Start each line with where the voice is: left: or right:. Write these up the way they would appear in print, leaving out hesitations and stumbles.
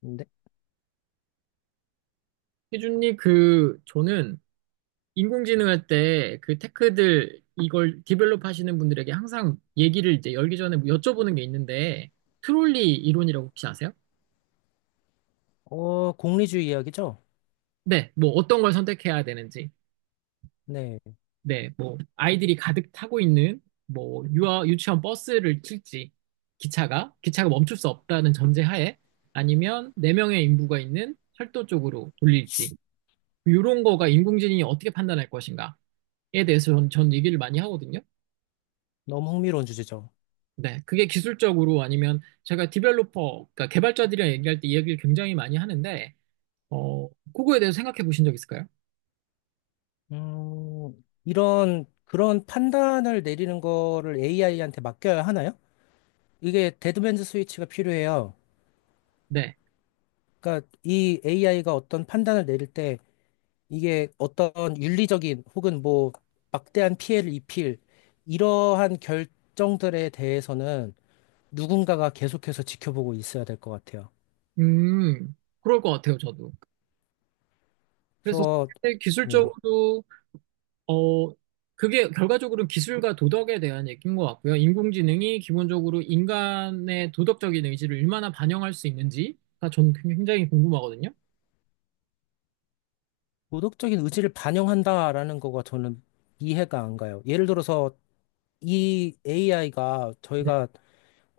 left: 네.
right: 희준님, 저는 인공지능 할 때 그 테크들 이걸 디벨롭 하시는 분들에게 항상 얘기를 이제 열기 전에 뭐 여쭤보는 게 있는데, 트롤리 이론이라고 혹시 아세요?
left: 공리주의 이야기죠?
right: 네, 뭐 어떤 걸 선택해야 되는지.
left: 네.
right: 네, 뭐 아이들이 가득 타고 있는 뭐 유치원 버스를 칠지, 기차가 멈출 수 없다는 전제하에 아니면 네명의 인부가 있는 철도 쪽으로 돌릴지, 이런 거가 인공지능이 어떻게 판단할 것인가에 대해서 전 얘기를 많이 하거든요.
left: 너무 흥미로운 주제죠.
right: 네, 그게 기술적으로 아니면 제가 디벨로퍼, 그러니까 개발자들이랑 얘기할 때 이야기를 굉장히 많이 하는데, 그거에 대해서 생각해 보신 적 있을까요?
left: 그런 판단을 내리는 거를 AI한테 맡겨야 하나요? 이게 데드맨즈 스위치가 필요해요.
right: 네.
left: 그러니까 이 AI가 어떤 판단을 내릴 때 이게 어떤 윤리적인 혹은 뭐 막대한 피해를 입힐 이러한 결정들에 대해서는 누군가가 계속해서 지켜보고 있어야 될 것 같아요.
right: 그럴 것 같아요, 저도. 그래서
left: 그래서,
right: 그게
left: 네.
right: 기술적으로, 어, 그게 결과적으로는 기술과 도덕에 대한 얘기인 것 같고요. 인공지능이 기본적으로 인간의 도덕적인 의지를 얼마나 반영할 수 있는지가 저는 굉장히 궁금하거든요.
left: 도덕적인 의지를 반영한다라는 거가 저는 이해가 안 가요. 예를 들어서 이 AI가
right: 네,
left: 저희가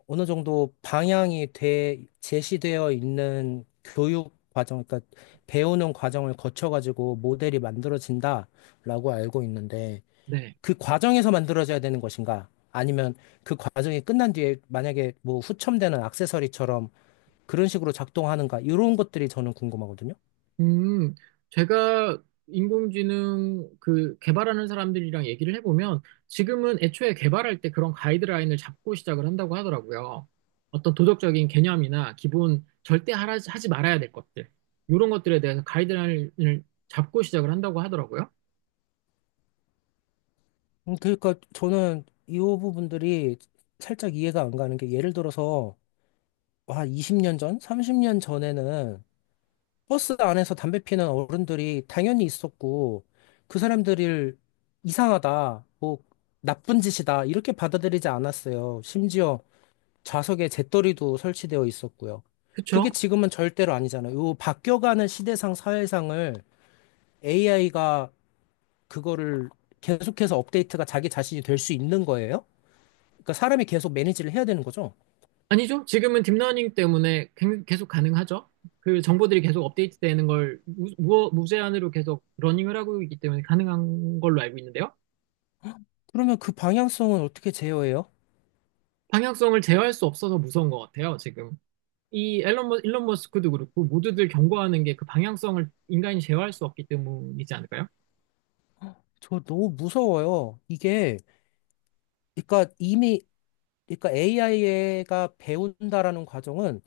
left: 어느 정도 방향이 돼 제시되어 있는 교육 과정, 그러니까 배우는 과정을 거쳐가지고 모델이 만들어진다라고 알고 있는데,
right: 네.
left: 그 과정에서 만들어져야 되는 것인가? 아니면 그 과정이 끝난 뒤에 만약에 뭐 후첨되는 액세서리처럼 그런 식으로 작동하는가? 이런 것들이 저는 궁금하거든요.
right: 음, 제가 인공지능 그 개발하는 사람들이랑 얘기를 해보면 지금은 애초에 개발할 때 그런 가이드라인을 잡고 시작을 한다고 하더라고요. 어떤 도덕적인 개념이나 기본 절대 하지 말아야 될 것들, 이런 것들에 대해서 가이드라인을 잡고 시작을 한다고 하더라고요.
left: 그러니까 저는 이 부분들이 살짝 이해가 안 가는 게 예를 들어서 와, 20년 전, 30년 전에는 버스 안에서 담배 피는 어른들이 당연히 있었고 그 사람들을 이상하다, 뭐 나쁜 짓이다 이렇게 받아들이지 않았어요. 심지어 좌석에 재떨이도 설치되어 있었고요.
right: 그쵸?
left: 그게 지금은 절대로 아니잖아요. 요 바뀌어가는 시대상 사회상을 AI가 그거를 계속해서 업데이트가 자기 자신이 될 수 있는 거예요? 그러니까 사람이 계속 매니지를 해야 되는 거죠.
right: 아니죠. 지금은 딥러닝 때문에 계속 가능하죠. 그 정보들이 계속 업데이트 되는 걸 무제한으로 계속 러닝을 하고 있기 때문에 가능한 걸로 알고 있는데요.
left: 그러면 그 방향성은 어떻게 제어해요?
right: 방향성을 제어할 수 없어서 무서운 것 같아요, 지금. 이 일론 머스크도 그렇고, 모두들 경고하는 게 그 방향성을 인간이 제어할 수 없기 때문이지 않을까요?
left: 저 너무 무서워요. 이게, 그러니까 이미, 그러니까 AI가 배운다라는 과정은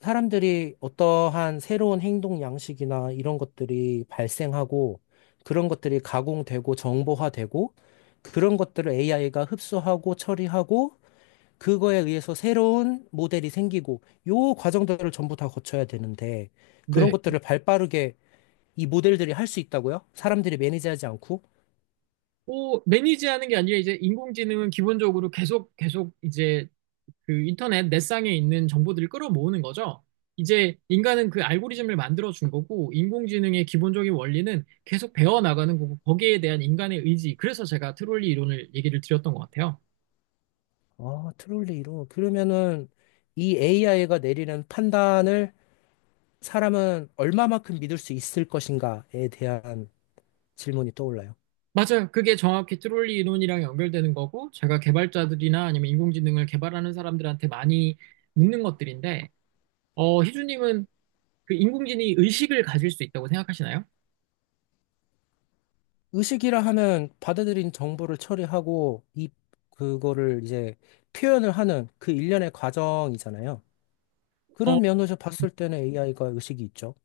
left: 사람들이 어떠한 새로운 행동 양식이나 이런 것들이 발생하고 그런 것들이 가공되고 정보화되고 그런 것들을 AI가 흡수하고 처리하고 그거에 의해서 새로운 모델이 생기고 요 과정들을 전부 다 거쳐야 되는데 그런
right: 네.
left: 것들을 발빠르게 이 모델들이 할 수 있다고요? 사람들이 매니지하지 않고?
right: 뭐, 매니지하는 게 아니라 이제 인공지능은 기본적으로 계속 이제 그 인터넷 넷상에 있는 정보들을 끌어모으는 거죠. 이제 인간은 그 알고리즘을 만들어 준 거고, 인공지능의 기본적인 원리는 계속 배워나가는 거고, 거기에 대한 인간의 의지. 그래서 제가 트롤리 이론을 얘기를 드렸던 것 같아요.
left: 아, 트롤리로. 그러면은 이 AI가 내리는 판단을 사람은 얼마만큼 믿을 수 있을 것인가에 대한 질문이 떠올라요.
right: 맞아요. 그게 정확히 트롤리 이론이랑 연결되는 거고, 제가 개발자들이나 아니면 인공지능을 개발하는 사람들한테 많이 묻는 것들인데, 희주님은 그 인공지능이 의식을 가질 수 있다고 생각하시나요?
left: 의식이라 하면 받아들인 정보를 처리하고 이 그거를 이제 표현을 하는 그 일련의 과정이잖아요.
right: 어,
left: 그런 면에서 봤을 때는 AI가 의식이 있죠.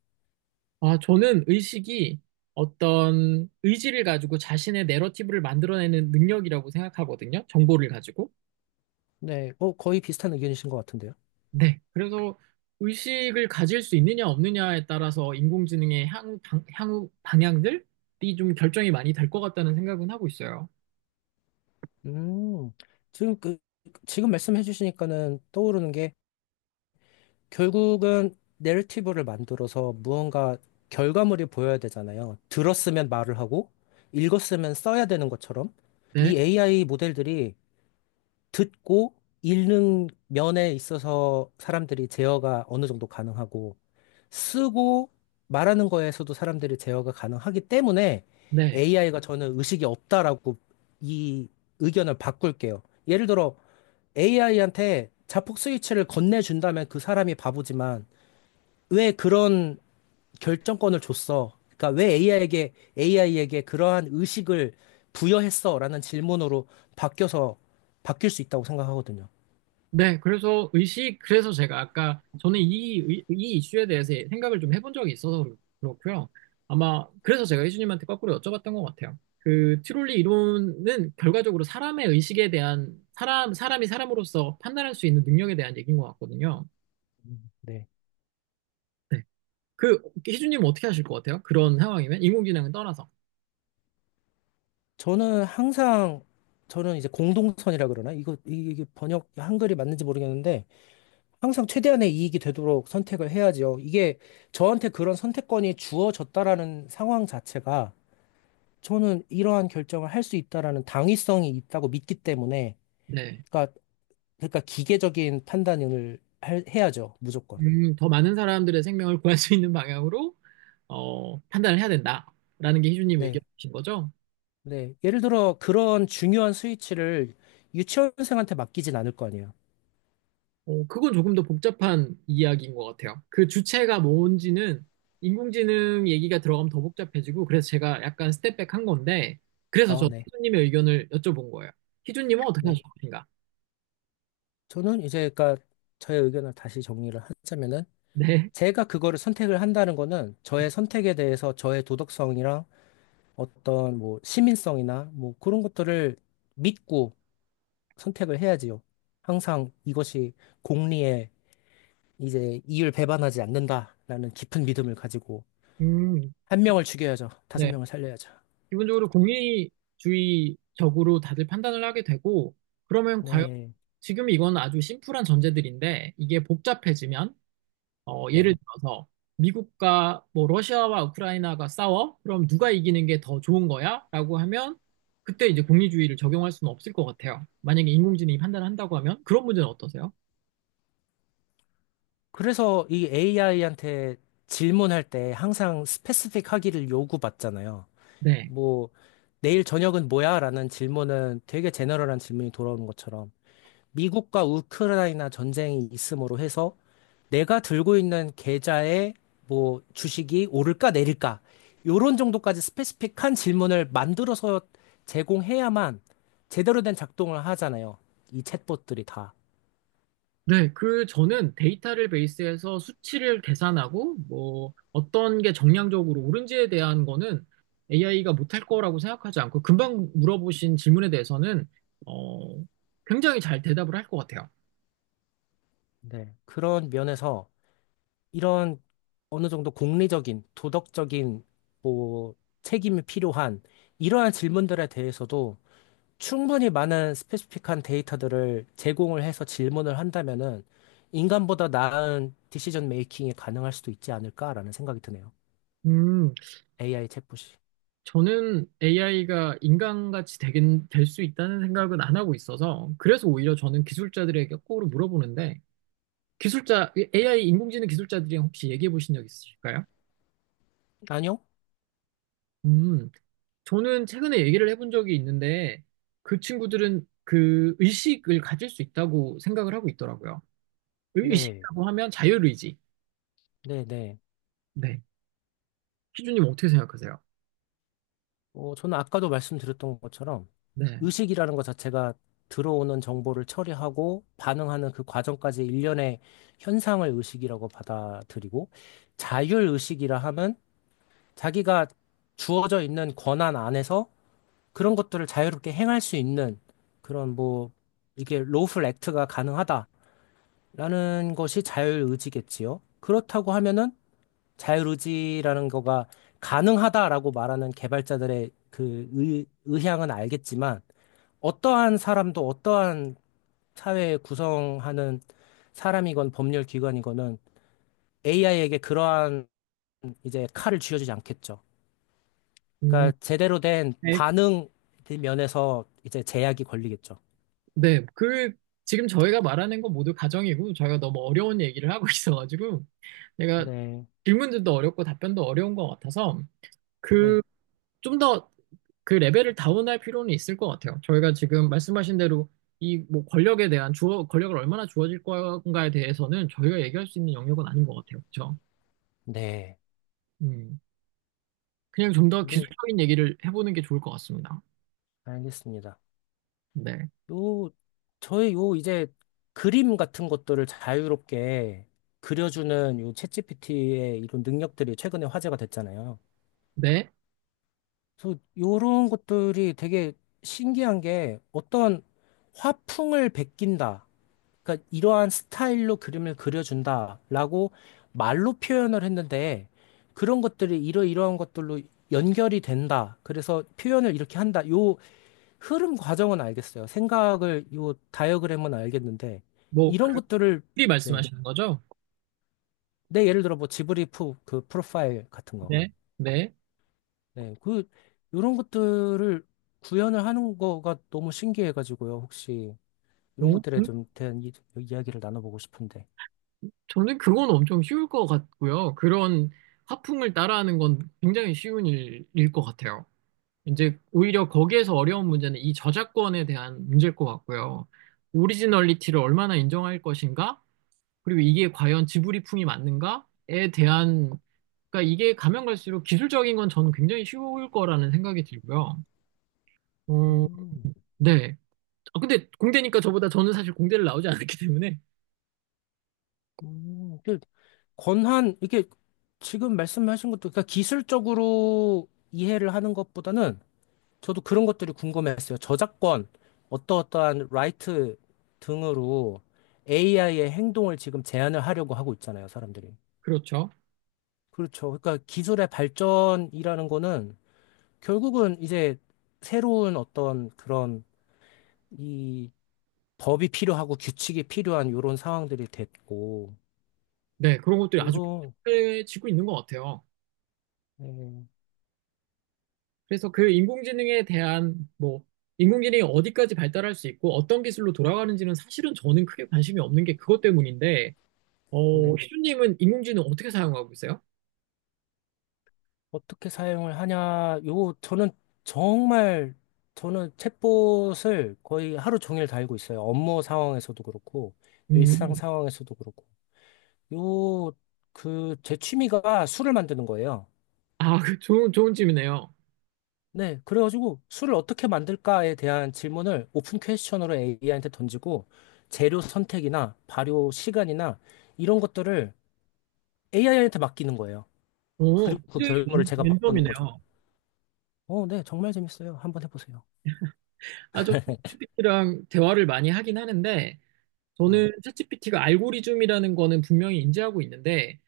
right: 아, 저는 의식이 어떤 의지를 가지고 자신의 내러티브를 만들어내는 능력이라고 생각하거든요. 정보를 가지고.
left: 네, 거의 비슷한 의견이신 것 같은데요.
right: 네. 그래서 의식을 가질 수 있느냐 없느냐에 따라서 인공지능의 향후 방향들이 좀 결정이 많이 될 것 같다는 생각은 하고 있어요.
left: 음, 지금 그, 지금 말씀해 주시니까는 떠오르는 게 결국은 내러티브를 만들어서 무언가 결과물이 보여야 되잖아요. 들었으면 말을 하고, 읽었으면 써야 되는 것처럼,
right: 네.
left: 이 AI 모델들이 듣고 읽는 면에 있어서 사람들이 제어가 어느 정도 가능하고, 쓰고 말하는 거에서도 사람들이 제어가 가능하기 때문에
right: 네.
left: AI가 저는 의식이 없다라고 이 의견을 바꿀게요. 예를 들어 AI한테 자폭 스위치를 건네준다면 그 사람이 바보지만 왜 그런 결정권을 줬어? 그러니까 왜 AI에게 그러한 의식을 부여했어라는 질문으로 바뀌어서 바뀔 수 있다고 생각하거든요.
right: 네, 그래서 의식, 그래서 제가 아까 저는 이 이슈에 대해서 생각을 좀 해본 적이 있어서 그렇고요. 아마 그래서 제가 희준님한테 거꾸로 여쭤봤던 것 같아요. 그 트롤리 이론은 결과적으로 사람의 의식에 대한 사람이 사람으로서 판단할 수 있는 능력에 대한 얘기인 것 같거든요.
left: 네.
right: 네. 그 희준님은 어떻게 하실 것 같아요? 그런 상황이면 인공지능은 떠나서.
left: 저는 항상 저는 이제 공동선이라 그러나 이게 번역 한글이 맞는지 모르겠는데, 항상 최대한의 이익이 되도록 선택을 해야지요. 이게 저한테 그런 선택권이 주어졌다라는 상황 자체가 저는 이러한 결정을 할 수 있다라는 당위성이 있다고 믿기 때문에,
right: 네.
left: 그러니까 그러니까 기계적인 판단을 해야죠, 무조건.
right: 더 많은 사람들의 생명을 구할 수 있는 방향으로 판단을 해야 된다라는 게 희준님
left: 네,
right: 의견이신 거죠?
left: 네. 예를 들어 그런 중요한 스위치를 유치원생한테 맡기진 않을 거 아니에요.
right: 어, 그건 조금 더 복잡한 이야기인 것 같아요. 그 주체가 뭔지는 인공지능 얘기가 들어가면 더 복잡해지고, 그래서 제가 약간 스텝백 한 건데, 그래서
left: 아,
right: 저
left: 네,
right: 희준님의 의견을 여쭤본 거예요. 희준님은 어떻게
left: 네.
right: 하실 것인가?
left: 저는 이제 그러니까 저의 의견을 다시 정리를 하자면은,
right: 네.
left: 제가 그거를 선택을 한다는 거는 저의 선택에 대해서 저의 도덕성이랑 어떤 뭐 시민성이나 뭐 그런 것들을 믿고 선택을 해야지요. 항상 이것이 공리에 이제 이율 배반하지 않는다라는 깊은 믿음을 가지고.
right: 음,
left: 한 명을 죽여야죠. 다섯
right: 네.
left: 명을 살려야죠.
right: 기본적으로 공리주의적으로 다들 판단을 하게 되고, 그러면 과연
left: 네,
right: 지금 이건 아주 심플한 전제들인데, 이게 복잡해지면 예를
left: 네.
right: 들어서 미국과 뭐 러시아와 우크라이나가 싸워? 그럼 누가 이기는 게 더 좋은 거야? 라고 하면 그때 이제 공리주의를 적용할 수는 없을 것 같아요. 만약에 인공지능이 판단을 한다고 하면 그런 문제는 어떠세요?
left: 그래서 이 AI한테 질문할 때 항상 스페시픽 하기를 요구받잖아요.
right: 네.
left: 뭐, 내일 저녁은 뭐야? 라는 질문은 되게 제너럴한 질문이 돌아오는 것처럼 미국과 우크라이나 전쟁이 있음으로 해서 내가 들고 있는 계좌에 뭐 주식이 오를까 내릴까 요런 정도까지 스페시픽한 질문을 만들어서 제공해야만 제대로 된 작동을 하잖아요. 이 챗봇들이 다.
right: 네, 그 저는 데이터를 베이스해서 수치를 계산하고 뭐 어떤 게 정량적으로 옳은지에 대한 거는 AI가 못할 거라고 생각하지 않고 금방 물어보신 질문에 대해서는 어, 굉장히 잘 대답을 할 것 같아요.
left: 네. 그런 면에서 이런 어느 정도 공리적인, 도덕적인 뭐 책임이 필요한 이러한 질문들에 대해서도 충분히 많은 스페시픽한 데이터들을 제공을 해서 질문을 한다면은 인간보다 나은 디시전 메이킹이 가능할 수도 있지 않을까라는 생각이 드네요.
right: 음,
left: AI 챗봇이.
right: 저는 AI가 인간같이 되긴 될 수 있다는 생각은 안 하고 있어서 그래서 오히려 저는 기술자들에게 거꾸로 물어보는데 기술자 AI 인공지능 기술자들이랑 혹시 얘기해 보신 적 있으실까요?
left: 아니요?
right: 음, 저는 최근에 얘기를 해본 적이 있는데 그 친구들은 그 의식을 가질 수 있다고 생각을 하고 있더라고요.
left: 네.
right: 의식이라고 하면 자율의지.
left: 네, 네.
right: 네. 희준님 어떻게 생각하세요?
left: 저는 아까도 말씀드렸던 것처럼,
right: 네.
left: 의식이라는 것 자체가 들어오는 정보를 처리하고 반응하는 그 과정까지 일련의 현상을 의식이라고 받아들이고, 자율의식이라 하면 자기가 주어져 있는 권한 안에서 그런 것들을 자유롭게 행할 수 있는 그런 뭐 이게 로플 액트가 가능하다라는 것이 자율의지겠지요. 그렇다고 하면은 자유의지라는 거가 가능하다라고 말하는 개발자들의 그 의향은 알겠지만, 어떠한 사람도 어떠한 사회 구성하는 사람이건 법률 기관이건은 AI에게 그러한 이제 칼을 쥐어주지 않겠죠.
right: 음,
left: 그러니까 제대로 된
right: 네.
left: 반응 면에서 이제 제약이 걸리겠죠.
right: 네, 그, 지금 저희가 말하는 건 모두 가정이고, 저희가 너무 어려운 얘기를 하고 있어가지고, 내가
left: 네,
right: 질문들도 어렵고 답변도 어려운 것 같아서, 그,
left: 네,
right: 좀 더 그 레벨을 다운할 필요는 있을 것 같아요. 저희가 지금 말씀하신 대로 이 뭐 권력에 대한 권력을 얼마나 주어질 건가에 대해서는 저희가 얘기할 수 있는 영역은 아닌 것 같아요. 그렇죠?
left: 네.
right: 음, 그냥 좀 더
left: 네,
right: 기술적인 얘기를 해보는 게 좋을 것 같습니다.
left: 알겠습니다.
right: 네.
left: 요, 저의 요 이제 그림 같은 것들을 자유롭게 그려주는 요 챗GPT의 이런 능력들이 최근에 화제가 됐잖아요.
right: 네.
left: 그래서 요런 것들이 되게 신기한 게 어떤 화풍을 베낀다. 그러니까 이러한 스타일로 그림을 그려준다라고 말로 표현을 했는데 그런 것들이 이러이러한 것들로 연결이 된다. 그래서 표현을 이렇게 한다. 요 흐름 과정은 알겠어요. 생각을, 요 다이어그램은 알겠는데,
right: 뭐,
left: 이런
right: 그,
left: 것들을,
right: 미리
left: 네.
right: 말씀하시는 거죠?
left: 내 예를 들어 뭐 지브리프 그 프로파일 같은 거.
right: 네. 네.
left: 네. 요런 것들을 구현을 하는 거가 너무 신기해가지고요. 혹시 이런
right: 오.
left: 것들에
right: 음.
left: 좀 대한 이야기를 나눠보고 싶은데.
right: 저는 그건 엄청 쉬울 것 같고요. 그런 화풍을 따라하는 건 굉장히 쉬운 일일 것 같아요. 이제 오히려 거기에서 어려운 문제는 이 저작권에 대한 문제일 것 같고요. 오리지널리티를 얼마나 인정할 것인가? 그리고 이게 과연 지브리풍이 맞는가에 대한, 그러니까 이게 가면 갈수록 기술적인 건 저는 굉장히 쉬울 거라는 생각이 들고요. 어,
left: 음,
right: 네. 아, 근데 공대니까 저보다 저는 사실 공대를 나오지 않았기 때문에.
left: 그 권한, 이게 지금 말씀하신 것도, 그러니까 기술적으로 이해를 하는 것보다는 저도 그런 것들이 궁금했어요. 저작권, 어떠어떠한 라이트 등으로 AI의 행동을 지금 제한을 하려고 하고 있잖아요, 사람들이.
right: 그렇죠.
left: 그렇죠. 그러니까 기술의 발전이라는 거는 결국은 이제 새로운 어떤 그런 이 법이 필요하고 규칙이 필요한 이런 상황들이 됐고,
right: 네. 그런 것들이 아주
left: 요런,
right: 편해지고 있는 것 같아요.
left: 네.
right: 그래서 그 인공지능에 대한 뭐 인공지능이 어디까지 발달할 수 있고 어떤 기술로 돌아가는지는 사실은 저는 크게 관심이 없는 게 그것 때문인데
left: 네.
right: 희준님은 인공지능 어떻게 사용하고 있어요?
left: 어떻게 사용을 하냐, 요, 저는 정말, 저는 챗봇을 거의 하루 종일 달고 있어요. 업무 상황에서도 그렇고, 일상
right: 음.
left: 상황에서도 그렇고. 요, 제 취미가 술을 만드는 거예요.
right: 아, 그 좋은 좋은 질문이네요.
left: 네, 그래가지고 술을 어떻게 만들까에 대한 질문을 오픈 퀘스천으로 AI한테 던지고, 재료 선택이나 발효 시간이나 이런 것들을 AI한테 맡기는 거예요.
right: 오,
left: 그리고 그
right: 굉장히
left: 결과를 제가 맛보는 거죠.
right: 랜덤이네요.
left: 네, 정말 재밌어요. 한번 해보세요.
right: 아저 GPT랑 대화를 많이 하긴 하는데
left: 네.
right: 저는 챗GPT가 알고리즘이라는 거는 분명히 인지하고 있는데,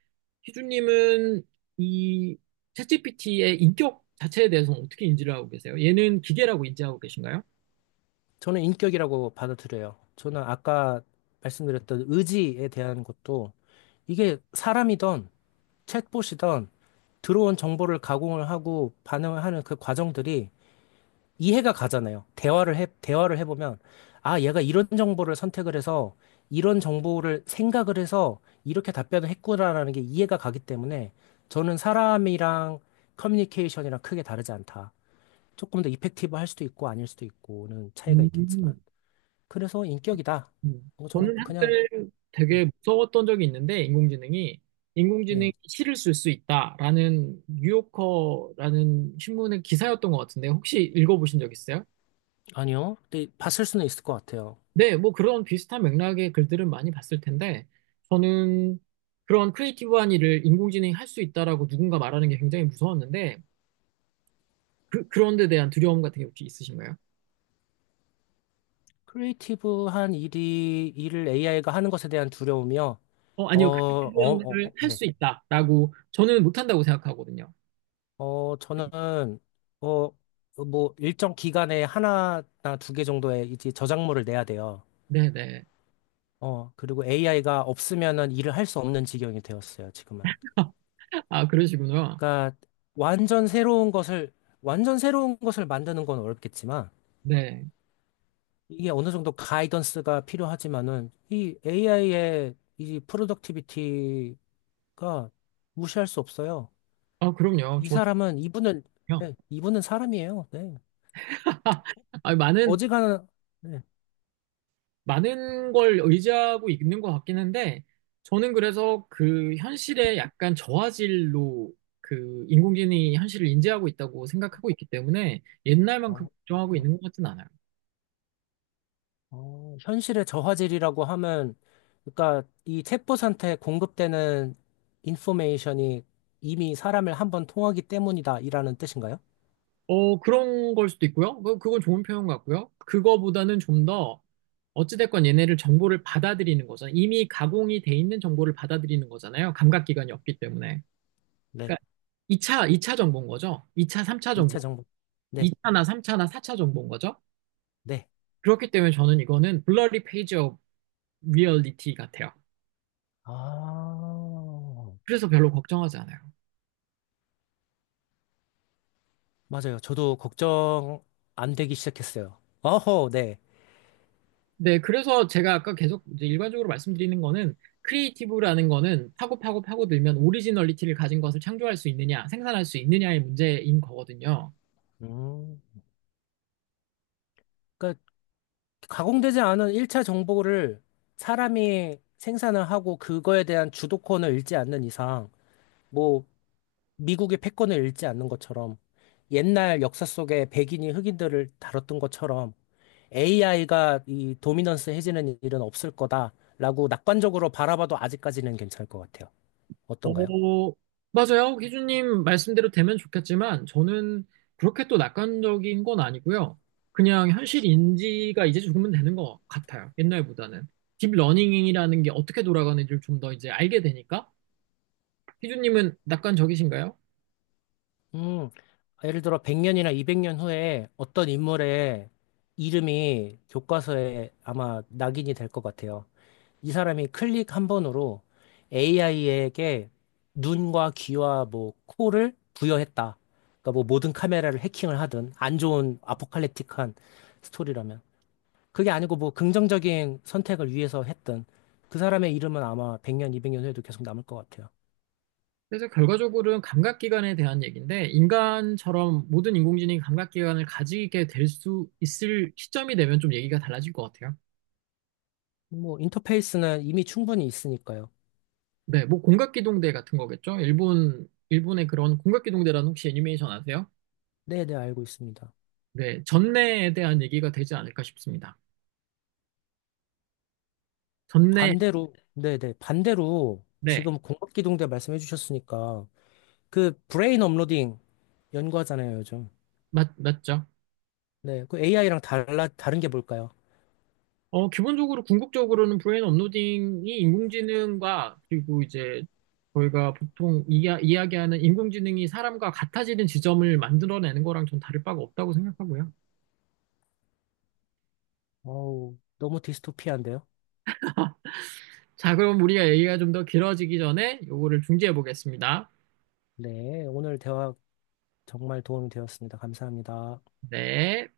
right: 희준님은 이 챗GPT의 인격 자체에 대해서는 어떻게 인지를 하고 계세요? 얘는 기계라고 인지하고 계신가요?
left: 저는 인격이라고 받아들여요. 저는 아까 말씀드렸던 의지에 대한 것도 이게 사람이든 챗봇이든 들어온 정보를 가공을 하고 반응을 하는 그 과정들이 이해가 가잖아요. 대화를 해보면, 아, 얘가 이런 정보를 선택을 해서 이런 정보를 생각을 해서 이렇게 답변을 했구나라는 게 이해가 가기 때문에 저는 사람이랑 커뮤니케이션이랑 크게 다르지 않다. 조금 더 이펙티브 할 수도 있고 아닐 수도 있고는 차이가 있겠지만.
right: 음.
left: 그래서 인격이다.
right: 음.
left: 저는
right: 저는 한때
left: 그냥. 네,
right: 되게 무서웠던 적이 있는데, 인공지능이
left: 네.
right: 시를 쓸 수 있다라는 뉴요커라는 신문의 기사였던 것 같은데, 혹시 읽어보신 적 있어요?
left: 아니요. 근데 봤을 수는 있을 것 같아요.
right: 네, 뭐 그런 비슷한 맥락의 글들은 많이 봤을 텐데, 저는 그런 크리에이티브한 일을 인공지능이 할 수 있다라고 누군가 말하는 게 굉장히 무서웠는데, 그, 그런 데 대한 두려움 같은 게 혹시 있으신가요?
left: 크리에이티브한 일이 일을 AI가 하는 것에 대한 두려움이요.
right: 어, 아니요. 크리에이티브한 걸 할
left: 네.
right: 수 있다라고 저는 못한다고 생각하거든요.
left: 저는 어, 뭐 일정 기간에 하나나 두 개 정도의 이제 저작물을 내야 돼요.
right: 네네.
left: 그리고 AI가 없으면은 일을 할 수 없는 지경이 되었어요, 지금은.
right: 아, 그러시구나.
left: 그러니까 완전 새로운 것을 완전 새로운 것을 만드는 건 어렵겠지만
right: 네.
left: 이게 어느 정도 가이던스가 필요하지만은 이 AI의 이 프로덕티비티가 무시할 수 없어요.
right: 아, 그럼요.
left: 이
right: 저도요.
left: 사람은 이분은 네, 이분은 사람이에요. 네.
right: 아, 많은
left: 어지간한 네.
right: 많은 걸 의지하고 있는 것 같긴 한데, 저는 그래서 그 현실에 약간 저화질로 그 인공지능이 현실을 인지하고 있다고 생각하고 있기 때문에 옛날만큼
left: 어,
right: 걱정하고 있는 것 같진 않아요.
left: 현실의 저화질이라고 하면 그러니까 이 챗봇한테 공급되는 인포메이션이 이미 사람을 한번 통하기 때문이다 이라는 뜻인가요?
right: 어, 그런 걸 수도 있고요. 뭐, 그건 좋은 표현 같고요. 그거보다는 좀 더, 어찌됐건 얘네를 정보를 받아들이는 거죠. 이미 가공이 돼 있는 정보를 받아들이는 거잖아요. 감각기관이 없기 때문에.
left: 네.
right: 그러니까 이차 2차 정보인 거죠. 2차, 3차 정보.
left: 2차 정보. 네.
right: 2차나 3차나 4차 정보인 거죠.
left: 네.
right: 그렇기 때문에 저는 이거는 blurry page of reality 같아요.
left: 아.
right: 그래서 별로 걱정하지 않아요.
left: 맞아요. 저도 걱정 안 되기 시작했어요. 어허, 네.
right: 네, 그래서 제가 아까 계속 이제 일반적으로 말씀드리는 거는 크리에이티브라는 거는 파고 파고 파고들면 오리지널리티를 가진 것을 창조할 수 있느냐, 생산할 수 있느냐의 문제인 거거든요.
left: 음, 그러니까 가공되지 않은 1차 정보를 사람이 생산을 하고 그거에 대한 주도권을 잃지 않는 이상, 뭐 미국의 패권을 잃지 않는 것처럼 옛날 역사 속에 백인이 흑인들을 다뤘던 것처럼 AI가 이 도미넌스 해지는 일은 없을 거다라고 낙관적으로 바라봐도 아직까지는 괜찮을 것 같아요. 어떤가요?
right: 어, 맞아요. 기준님 말씀대로 되면 좋겠지만 저는 그렇게 또 낙관적인 건 아니고요. 그냥 현실 인지가 이제 조금은 되는 것 같아요. 옛날보다는. 딥러닝이라는 게 어떻게 돌아가는지를 좀 더 이제 알게 되니까 희주님은 낙관적이신가요?
left: 음, 예를 들어 100년이나 200년 후에 어떤 인물의 이름이 교과서에 아마 낙인이 될 것 같아요. 이 사람이 클릭 한 번으로 AI에게 눈과 귀와 뭐 코를 부여했다. 그러니까 뭐 모든 카메라를 해킹을 하든 안 좋은 아포칼립틱한 스토리라면 그게 아니고 뭐 긍정적인 선택을 위해서 했든 그 사람의 이름은 아마 100년, 200년 후에도 계속 남을 것 같아요.
right: 그래서 결과적으로는 감각기관에 대한 얘기인데, 인간처럼 모든 인공지능이 감각기관을 가지게 될 수 있을 시점이 되면 좀 얘기가 달라질 것 같아요.
left: 뭐 인터페이스는 이미 충분히 있으니까요.
right: 네, 뭐 공각기동대 같은 거겠죠? 일본의 그런 공각기동대라는 혹시 애니메이션 아세요?
left: 네, 네, 알고 있습니다.
right: 네, 전내에 대한 얘기가 되지 않을까 싶습니다. 전내,
left: 반대로, 네네. 반대로
right: 네,
left: 지금 공급기동대 말씀해 주셨으니까 그 브레인 업로딩 연구하잖아요, 요즘.
right: 맞죠?
left: 네. 그 AI랑 다른 게 뭘까요?
right: 어, 기본적으로 궁극적으로는 브레인 업로딩이 인공지능과 그리고 이제 저희가 보통 이야기하는 인공지능이 사람과 같아지는 지점을 만들어내는 거랑 전 다를 바가 없다고 생각하고요.
left: 어우, 너무 디스토피아인데요?
right: 자, 그럼 우리가 얘기가 좀 더 길어지기 전에 요거를 중지해 보겠습니다.
left: 네. 오늘 대화 정말 도움이 되었습니다. 감사합니다.
right: 네.